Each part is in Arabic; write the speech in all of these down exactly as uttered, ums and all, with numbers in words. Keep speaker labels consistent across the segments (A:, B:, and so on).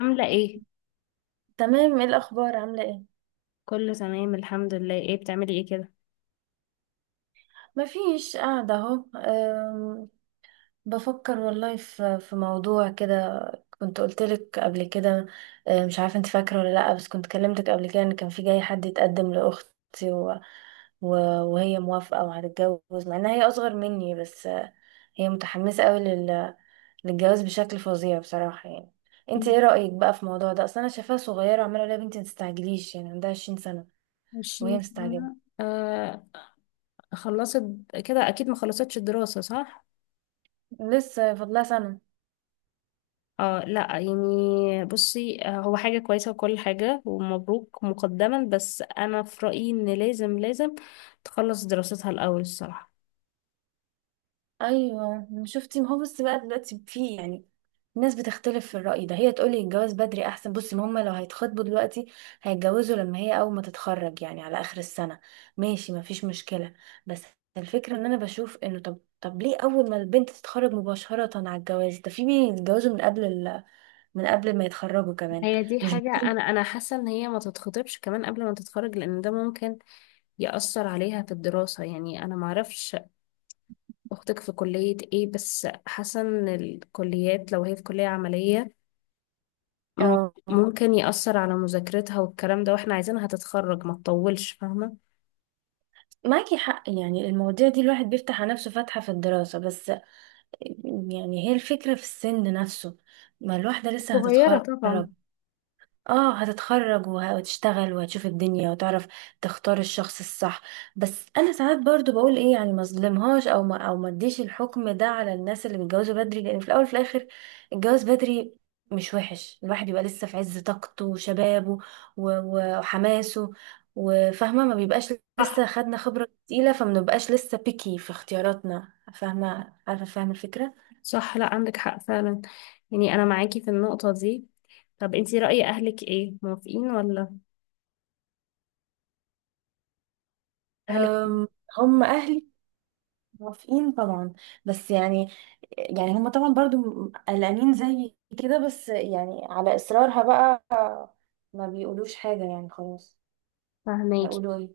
A: عاملة ايه؟
B: تمام، ايه الاخبار؟ عامله ايه؟
A: كله تمام الحمد لله. ايه بتعملي ايه كده؟
B: مفيش، قاعده اهو. أم، بفكر والله في في موضوع كده. كنت قلتلك قبل كده. أه، مش عارفه انت فاكره ولا لا، بس كنت كلمتك قبل كده ان كان في جاي حد يتقدم لاختي و... و... وهي موافقه وهتتجوز، مع انها هي اصغر مني. بس أه، هي متحمسه قوي لل... للجواز بشكل فظيع بصراحه، يعني. انت
A: مم.
B: ايه رايك بقى في الموضوع ده؟ اصل انا شايفاها صغيره، وعماله اقول لها يا بنتي ما تستعجليش، يعني عندها عشرين سنه،
A: عشرين
B: وهي مستعجله.
A: سنة آه. خلصت كده، اكيد ما خلصتش الدراسة صح؟
B: لسه فاضلها سنه.
A: اه، لا يعني بصي، آه، هو حاجة كويسة وكل حاجة، ومبروك مقدما. بس انا في رأيي ان لازم لازم تخلص دراستها الاول الصراحة.
B: ايوه، شفتي، ما هو بس بقى دلوقتي في، يعني الناس بتختلف في الرأي ده. هي تقولي الجواز بدري احسن. بصي، ما هما لو هيتخطبوا دلوقتي هيتجوزوا لما هي اول ما تتخرج، يعني على اخر السنة. ماشي، ما فيش مشكلة. بس الفكرة ان انا بشوف انه، طب طب ليه اول ما البنت تتخرج مباشرة على الجواز ده؟ في بيتجوزوا من قبل ال... من قبل ما يتخرجوا كمان.
A: هي دي
B: مش ب-
A: حاجة، انا انا حاسة ان هي ما تتخطبش كمان قبل ما تتخرج، لان ده ممكن يأثر عليها في الدراسة. يعني انا معرفش أختك في كلية إيه، بس حاسة إن الكليات لو هي في كلية عملية م-
B: اه،
A: ممكن يأثر على مذاكرتها والكلام ده، وإحنا عايزينها تتخرج ما تطولش، فاهمة؟
B: معاكي حق. يعني المواضيع دي الواحد بيفتح على نفسه فتحة في الدراسة. بس يعني هي الفكرة في السن نفسه، ما الواحدة لسه
A: صغيرة
B: هتتخرج.
A: طبعا.
B: اه، هتتخرج وه- وهتشتغل وهتشوف الدنيا وتعرف تختار الشخص الصح. بس انا ساعات برضو بقول ايه، يعني ما اظلمهاش او ما او ما اديش الحكم ده على الناس اللي بيتجوزوا بدري، لان في الاول وفي الاخر الجواز بدري مش وحش. الواحد يبقى لسه في عز طاقته وشبابه و- و- وحماسه وفاهمة، ما بيبقاش لسه
A: صح
B: خدنا خبرة تقيلة، فما بنبقاش لسه بيكي في اختياراتنا. فاهمة؟ عارفة فاهمة الفكرة.
A: صح، لا عندك حق فعلا، يعني أنا معاكي في النقطة دي. طب أنتي رأي أهلك إيه، موافقين ولا؟ أهلك؟
B: أم، هم اهلي موافقين طبعا، بس يعني يعني هم طبعا برضو م- قلقانين زي كده، بس يعني على اصرارها بقى ما بيقولوش حاجة، يعني خلاص،
A: فاهماكي.
B: هيقولوا ايه.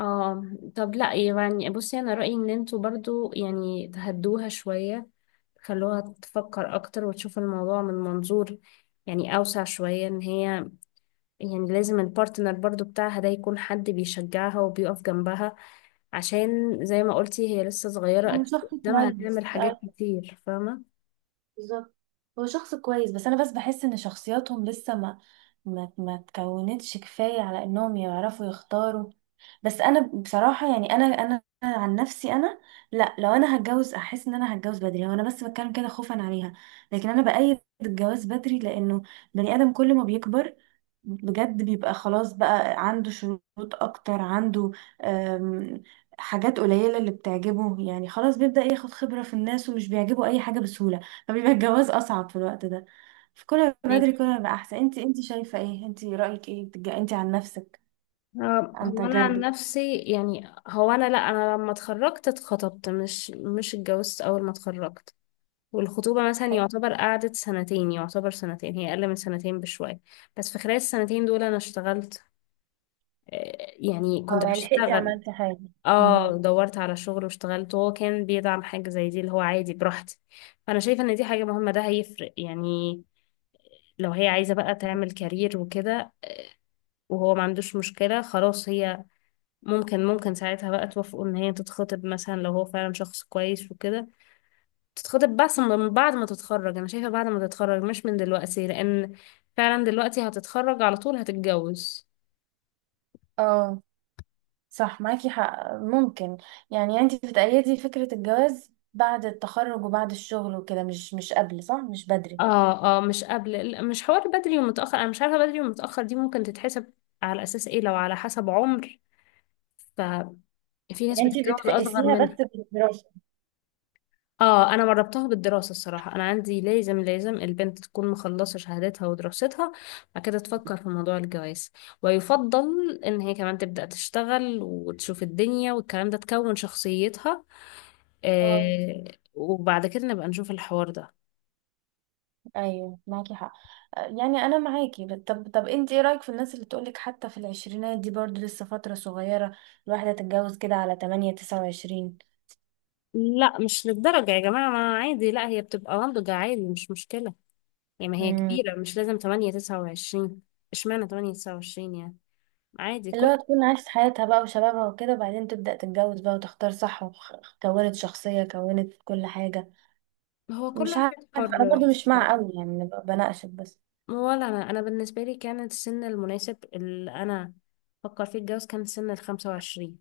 A: اه. طب لا، يعني بصي، أنا رأيي إن انتوا برضو يعني تهدوها شوية، خلوها تفكر أكتر وتشوف الموضوع من منظور يعني أوسع شوية. إن هي، يعني لازم البارتنر برضو بتاعها ده يكون حد بيشجعها وبيقف جنبها، عشان زي ما قلتي هي لسه صغيرة،
B: هو
A: أكيد
B: شخص
A: قدامها
B: كويس.
A: هتعمل حاجات كتير، فاهمة؟
B: بالظبط، هو شخص كويس، بس انا بس بحس ان شخصياتهم لسه ما ما ما تكونتش كفايه على انهم يعرفوا يختاروا. بس انا بصراحه، يعني انا انا أنا عن نفسي، انا لا، لو انا هتجوز احس ان انا هتجوز بدري. هو انا بس بتكلم كده خوفا عليها، لكن انا بأيد الجواز بدري، لانه بني ادم كل ما بيكبر بجد بيبقى خلاص بقى عنده شروط اكتر، عنده، أم، حاجات قليله اللي بتعجبه، يعني خلاص بيبدأ ياخد خبره في الناس، ومش بيعجبه اي حاجه بسهوله. فبيبقى الجواز اصعب في الوقت ده، فكل ما بدري
A: ماكي.
B: كل ما يبقى احسن. انت انت شايفه ايه؟ انت رايك ايه؟ بتج- انت عن نفسك،
A: آه،
B: عن
A: هو أنا عن
B: تجاربك.
A: نفسي، يعني هو أنا لأ، أنا لما اتخرجت اتخطبت، مش مش اتجوزت أول ما اتخرجت. والخطوبة مثلا
B: ح-
A: يعتبر قعدت سنتين، يعتبر سنتين، هي أقل من سنتين بشوية. بس في خلال السنتين دول أنا اشتغلت. آه، يعني كنت
B: اه، يعني لحقتي
A: بشتغل.
B: عملتي حاجة. مم.
A: اه، دورت على شغل واشتغلت، وهو كان بيدعم حاجة زي دي، اللي هو عادي براحتي. فأنا شايفة إن دي حاجة مهمة، ده هيفرق يعني. لو هي عايزة بقى تعمل كارير وكده، وهو ما عندوش مشكلة، خلاص هي ممكن ممكن ساعتها بقى توافقوا إن هي تتخطب مثلا، لو هو فعلا شخص كويس وكده تتخطب. بس من بعد ما تتخرج، أنا شايفة بعد ما تتخرج مش من دلوقتي، لأن فعلا دلوقتي هتتخرج على طول هتتجوز.
B: اه، صح، معاكي حق، ممكن. يعني انت بتأيدي فكرة الجواز بعد التخرج وبعد الشغل وكده، مش مش قبل، صح؟ مش بدري.
A: اه اه، مش قبل، لا، مش حوار بدري ومتأخر، انا مش عارفة بدري ومتأخر دي ممكن تتحسب على اساس ايه، لو على حسب عمر ففي ناس
B: يعني انت
A: بتتجوز اصغر
B: بتقيسيها بس
A: منها.
B: بالدراسة.
A: اه انا مربطها بالدراسة الصراحة، انا عندي لازم لازم البنت تكون مخلصة شهادتها ودراستها، بعد كده تفكر في موضوع الجواز. ويفضل ان هي كمان تبدأ تشتغل وتشوف الدنيا والكلام ده، تكون شخصيتها.
B: اه.
A: آه. وبعد كده نبقى نشوف الحوار ده.
B: ايوه معاكي حق. آه، يعني انا معاكي، بس- طب طب انت ايه رايك في الناس اللي تقولك حتى في العشرينات دي برضو لسه فتره صغيره، الواحده تتجوز كده على تمنية تسعة وعشرين؟
A: لا مش للدرجة يا جماعة، ما عادي، لا هي بتبقى ناضجة عادي، مش مشكلة. يعني ما هي
B: امم
A: كبيرة، مش لازم تمانية تسعة وعشرين، اشمعنى تمانية تسعة وعشرين يعني؟ عادي
B: اللي
A: كل
B: هو تكون عاشت حياتها بقى وشبابها وكده، وبعدين تبدا تتجوز بقى وتختار صح، وكونت شخصيه، كونت كل حاجه.
A: هو كل
B: مش عارفه،
A: واحد
B: انا
A: حر
B: برضو مش مع
A: الصراحة.
B: قوي، يعني أنا ب- بناقشك بس.
A: ولا أنا أنا بالنسبة لي كان السن المناسب اللي أنا فكر فيه الجواز كان سن الخمسة وعشرين.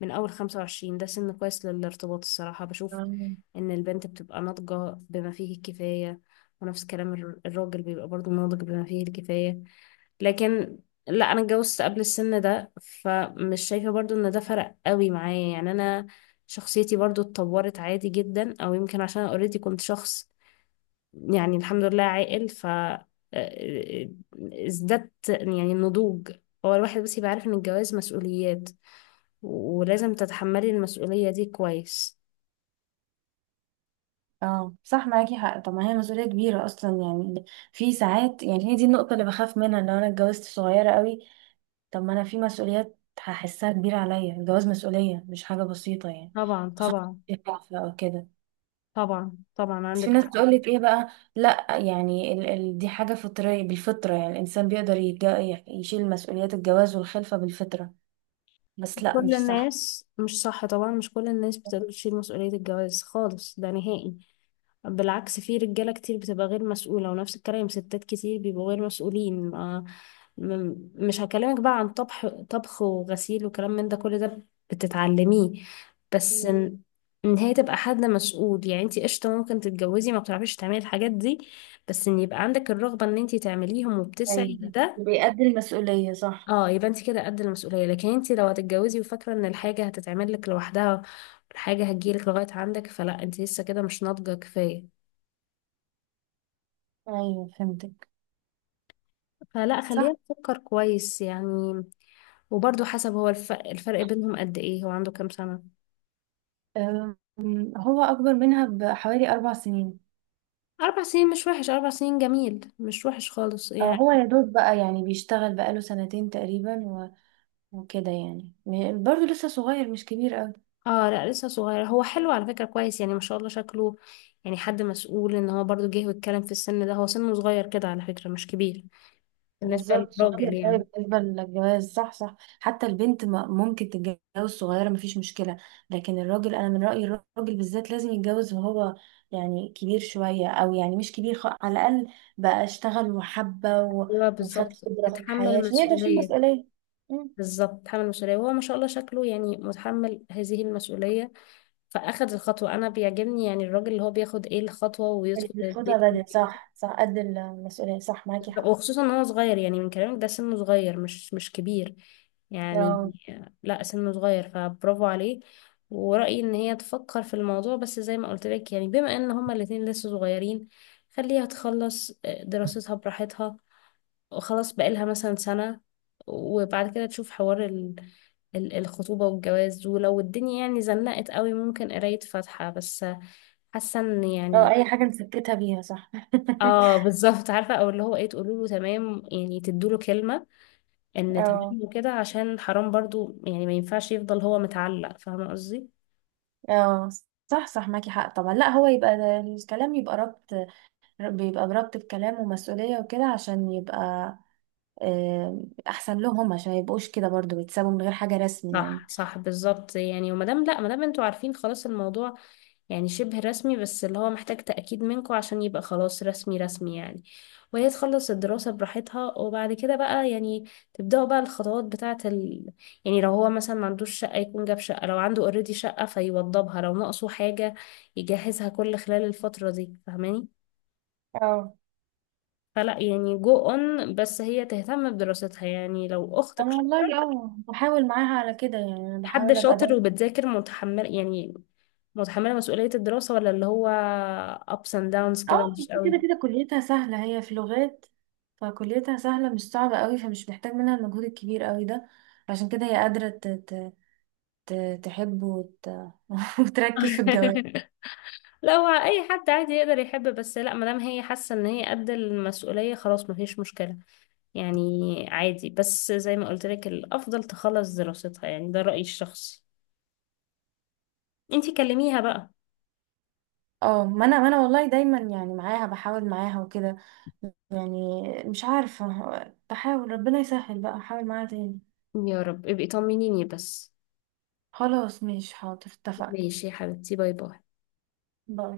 A: من أول خمسة وعشرين ده سن كويس للارتباط الصراحة، بشوف
B: مم.
A: إن البنت بتبقى ناضجة بما فيه الكفاية، ونفس كلام الر- الراجل بيبقى برضه ناضج بما فيه الكفاية. لكن لا انا اتجوزت قبل السن ده، فمش شايفة برضو ان ده فرق قوي معايا، يعني انا شخصيتي برضو اتطورت عادي جدا، او يمكن عشان اوريدي كنت شخص يعني الحمد لله عاقل. ف آه، آه، ازددت يعني النضوج. هو الواحد بس يبقى عارف ان الجواز مسؤوليات، ولازم تتحملي المسؤولية دي كويس.
B: اه، صح معاكي حق. طب ما هي مسؤولية كبيرة اصلا، يعني في ساعات، يعني هي دي النقطة اللي بخاف منها لو انا اتجوزت صغيرة قوي. طب ما انا في مسؤوليات هحسها كبيرة عليا. الجواز مسؤولية، مش حاجة بسيطة يعني.
A: طبعا
B: خصوصا
A: طبعا.
B: او كده.
A: طبعا طبعا
B: بس في
A: عندك
B: ناس
A: حق.
B: تقولك ايه بقى؟ لا، يعني ال ال دي حاجة فطرية، بالفطرة يعني الانسان بيقدر يتج- يشيل مسؤوليات الجواز والخلفة بالفطرة. بس لا،
A: كل
B: مش صح.
A: الناس مش صح، طبعا مش كل الناس بتقدر تشيل مسؤولية الجواز خالص، ده نهائي، بالعكس في رجالة كتير بتبقى غير مسؤولة، ونفس الكلام ستات كتير بيبقوا غير مسؤولين. ما م- مش هكلمك بقى عن طبخ طبخ وغسيل وكلام من ده، كل ده بتتعلميه. بس
B: مم.
A: ان إن هي تبقى حد مسؤول، يعني انتي قشطة ممكن تتجوزي ما بتعرفيش تعملي الحاجات دي، بس ان يبقى عندك الرغبة ان انتي تعمليهم وبتسعي
B: ايوه،
A: لده.
B: بيأدي المسؤولية، صح.
A: اه يبقى انتي كده قد المسؤولية، لكن انتي لو هتتجوزي وفاكرة ان الحاجة هتتعمل لك لوحدها، الحاجة هتجيلك لغاية عندك، فلا انتي لسه كده مش ناضجة كفاية.
B: ايوه، فهمتك.
A: فلا
B: صح.
A: خلينا نفكر كويس يعني. وبرضه حسب هو الف- الفرق بينهم قد ايه، هو عنده كام سنة؟
B: أم، هو أكبر منها بحوالي أربع سنين.
A: أربع سنين مش وحش، أربع سنين جميل، مش وحش خالص
B: أه،
A: يعني.
B: هو يا دوب بقى يعني بيشتغل بقاله سنتين تقريبا، وكده يعني م- برضه لسه صغير، مش كبير قوي.
A: اه لا لسه صغير، هو حلو على فكرة، كويس يعني ما شاء الله شكله، يعني حد مسؤول ان هو برضه جه واتكلم في السن ده. هو سنه صغير كده على فكرة، مش كبير بالنسبة
B: بالظبط،
A: للراجل
B: صغير قوي
A: يعني.
B: بالنسبة للجواز. صح صح. حتى البنت ما- ممكن تتجوز صغيرة، مفيش مشكلة. لكن الراجل، أنا من رأيي الراجل بالذات لازم يتجوز وهو يعني كبير شوية، أو يعني مش كبير، خ... على الأقل بقى اشتغل وحبة و...
A: ايوه
B: وخد
A: بالظبط،
B: خبرة في الحياة،
A: اتحمل
B: عشان يقدر يشيل
A: مسؤولية.
B: مسؤولية. مم.
A: بالظبط اتحمل مسؤولية، وهو ما شاء الله شكله يعني متحمل هذه المسؤولية، فاخد الخطوه. انا بيعجبني يعني الراجل اللي هو بياخد ايه الخطوه
B: اللي
A: ويدخل
B: بياخدها
A: البيت،
B: بدري، صح صح، قد المسؤولية. صح، معاكي حق.
A: وخصوصا ان هو صغير يعني، من كلامك ده سنه صغير، مش مش كبير يعني.
B: أو
A: لا سنه صغير، فبرافو عليه. ورأيي ان هي تفكر في الموضوع، بس زي ما قلت لك يعني، بما ان هما الاتنين لسه صغيرين، خليها تخلص آه، دراستها براحتها، خلاص بقالها مثلا سنة، وبعد كده تشوف حوار ال... ال- الخطوبة والجواز، ولو الدنيا يعني زنقت قوي ممكن قراية فاتحة بس، حاسة ان
B: أو
A: يعني،
B: أي حاجة نسكتها بيها، صح.
A: اه بالظبط عارفة، او اللي هو ايه تقولوا له تمام يعني، تدوا له كلمة ان
B: اه.
A: تمام وكده، عشان حرام برضو يعني، ما ينفعش يفضل هو متعلق، فاهمة قصدي؟
B: اه، صح صح، معاكي حق طبعا. لا، هو يبقى ده- الكلام يبقى ربط، بيبقى بربط بكلام ومسؤولية وكده، عشان يبقى آه، أحسن لهم، عشان ميبقوش كده برضو بيتسابوا من غير حاجة رسمي، يعني.
A: صح صح بالظبط يعني. ومادام لا، مادام انتوا عارفين خلاص الموضوع، يعني شبه رسمي، بس اللي هو محتاج تأكيد منكم عشان يبقى خلاص رسمي رسمي يعني. وهي تخلص الدراسة براحتها، وبعد كده بقى يعني تبدأوا بقى الخطوات بتاعة ال... يعني لو هو مثلا ما عندوش شقة يكون جاب شقة، لو عنده اوريدي شقة فيوضبها، لو ناقصه حاجة يجهزها، كل خلال الفترة دي، فاهماني؟
B: اه.
A: فلا يعني جو اون، بس هي تهتم بدراستها. يعني لو أختك
B: أنا
A: شاطرة،
B: والله اه، بحاول معاها على كده، يعني أنا
A: حد
B: بحاول أبقى
A: شاطر
B: ده.
A: وبتذاكر متحمل يعني، متحملة مسؤولية الدراسة، ولا اللي هو ups and downs
B: اه،
A: كده مش قوي.
B: كده كده كليتها سهلة، هي في لغات، فكليتها سهلة، مش صعبة قوي، فمش محتاج منها المجهود الكبير قوي ده. عشان كده هي قادرة ت- ت- ت- تحب وت... وتركز في الجواب.
A: لا هو اي حد عادي يقدر يحب، بس لا ما دام هي حاسه ان هي قد المسؤوليه خلاص ما فيش مشكله يعني. عادي بس زي ما قلت لك، الافضل تخلص دراستها، يعني ده رايي الشخصي، انتي كلميها بقى.
B: اه، ما انا ما انا والله دايما يعني معاها بحاول معاها وكده، يعني مش عارفة، بحاول ربنا يسهل بقى، احاول معاها تاني.
A: يا رب، ابقي طمنيني بس.
B: خلاص، ماشي، حاضر، اتفقنا.
A: ماشي يا حبيبتي، باي باي.
B: باي.